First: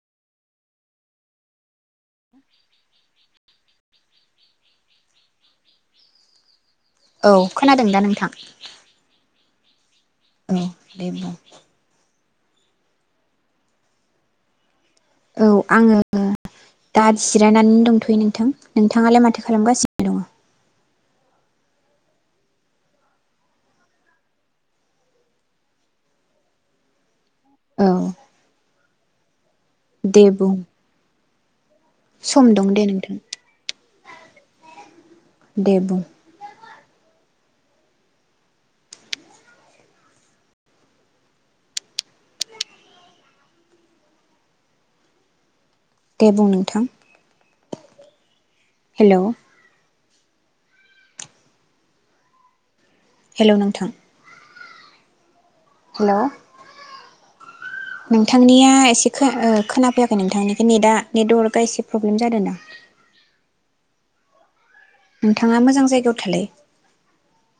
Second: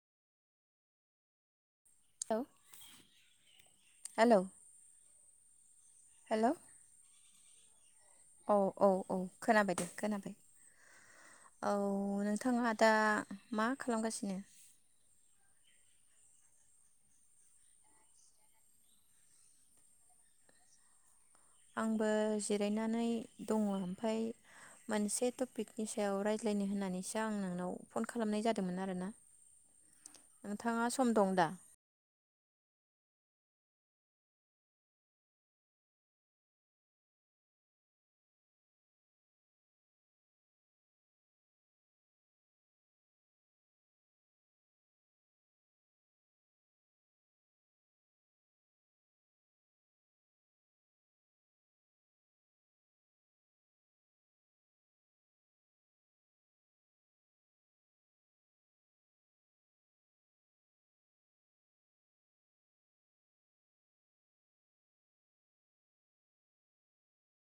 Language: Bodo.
लौ हेलौ हेलौ औ खोनादों दा नों औ औ औ खोनाबाय दे। खोनाबाय औ दे बुं। औ नों नोंथाहा दा मा खालामगासिनो? औ आंङो दा जिरायनानै दंथ'यो नोंथां नोंथाङालाय माथो खालामगासिनो दङ? आंबो जिरायनानै दङ ओमफाय मोनसे टपिकनि सायाव रायज्लायनो होननानैसो दा आं नोंनाव औ फन खालामनाय जादोंमोन आ गोना दे बुं नोंथाङा सम दं दा सम दं दे नोंथां दे बुं देबु नोंथां हेलौ हेलौ नोंथां हेलौ नोंथांनिया एसे खोनाफैयाखै नोंथांनि नेट नेट वर्कआ एसे प्रब्लेम जादों ना नोंथाङा मोजां जायगायाव थालाय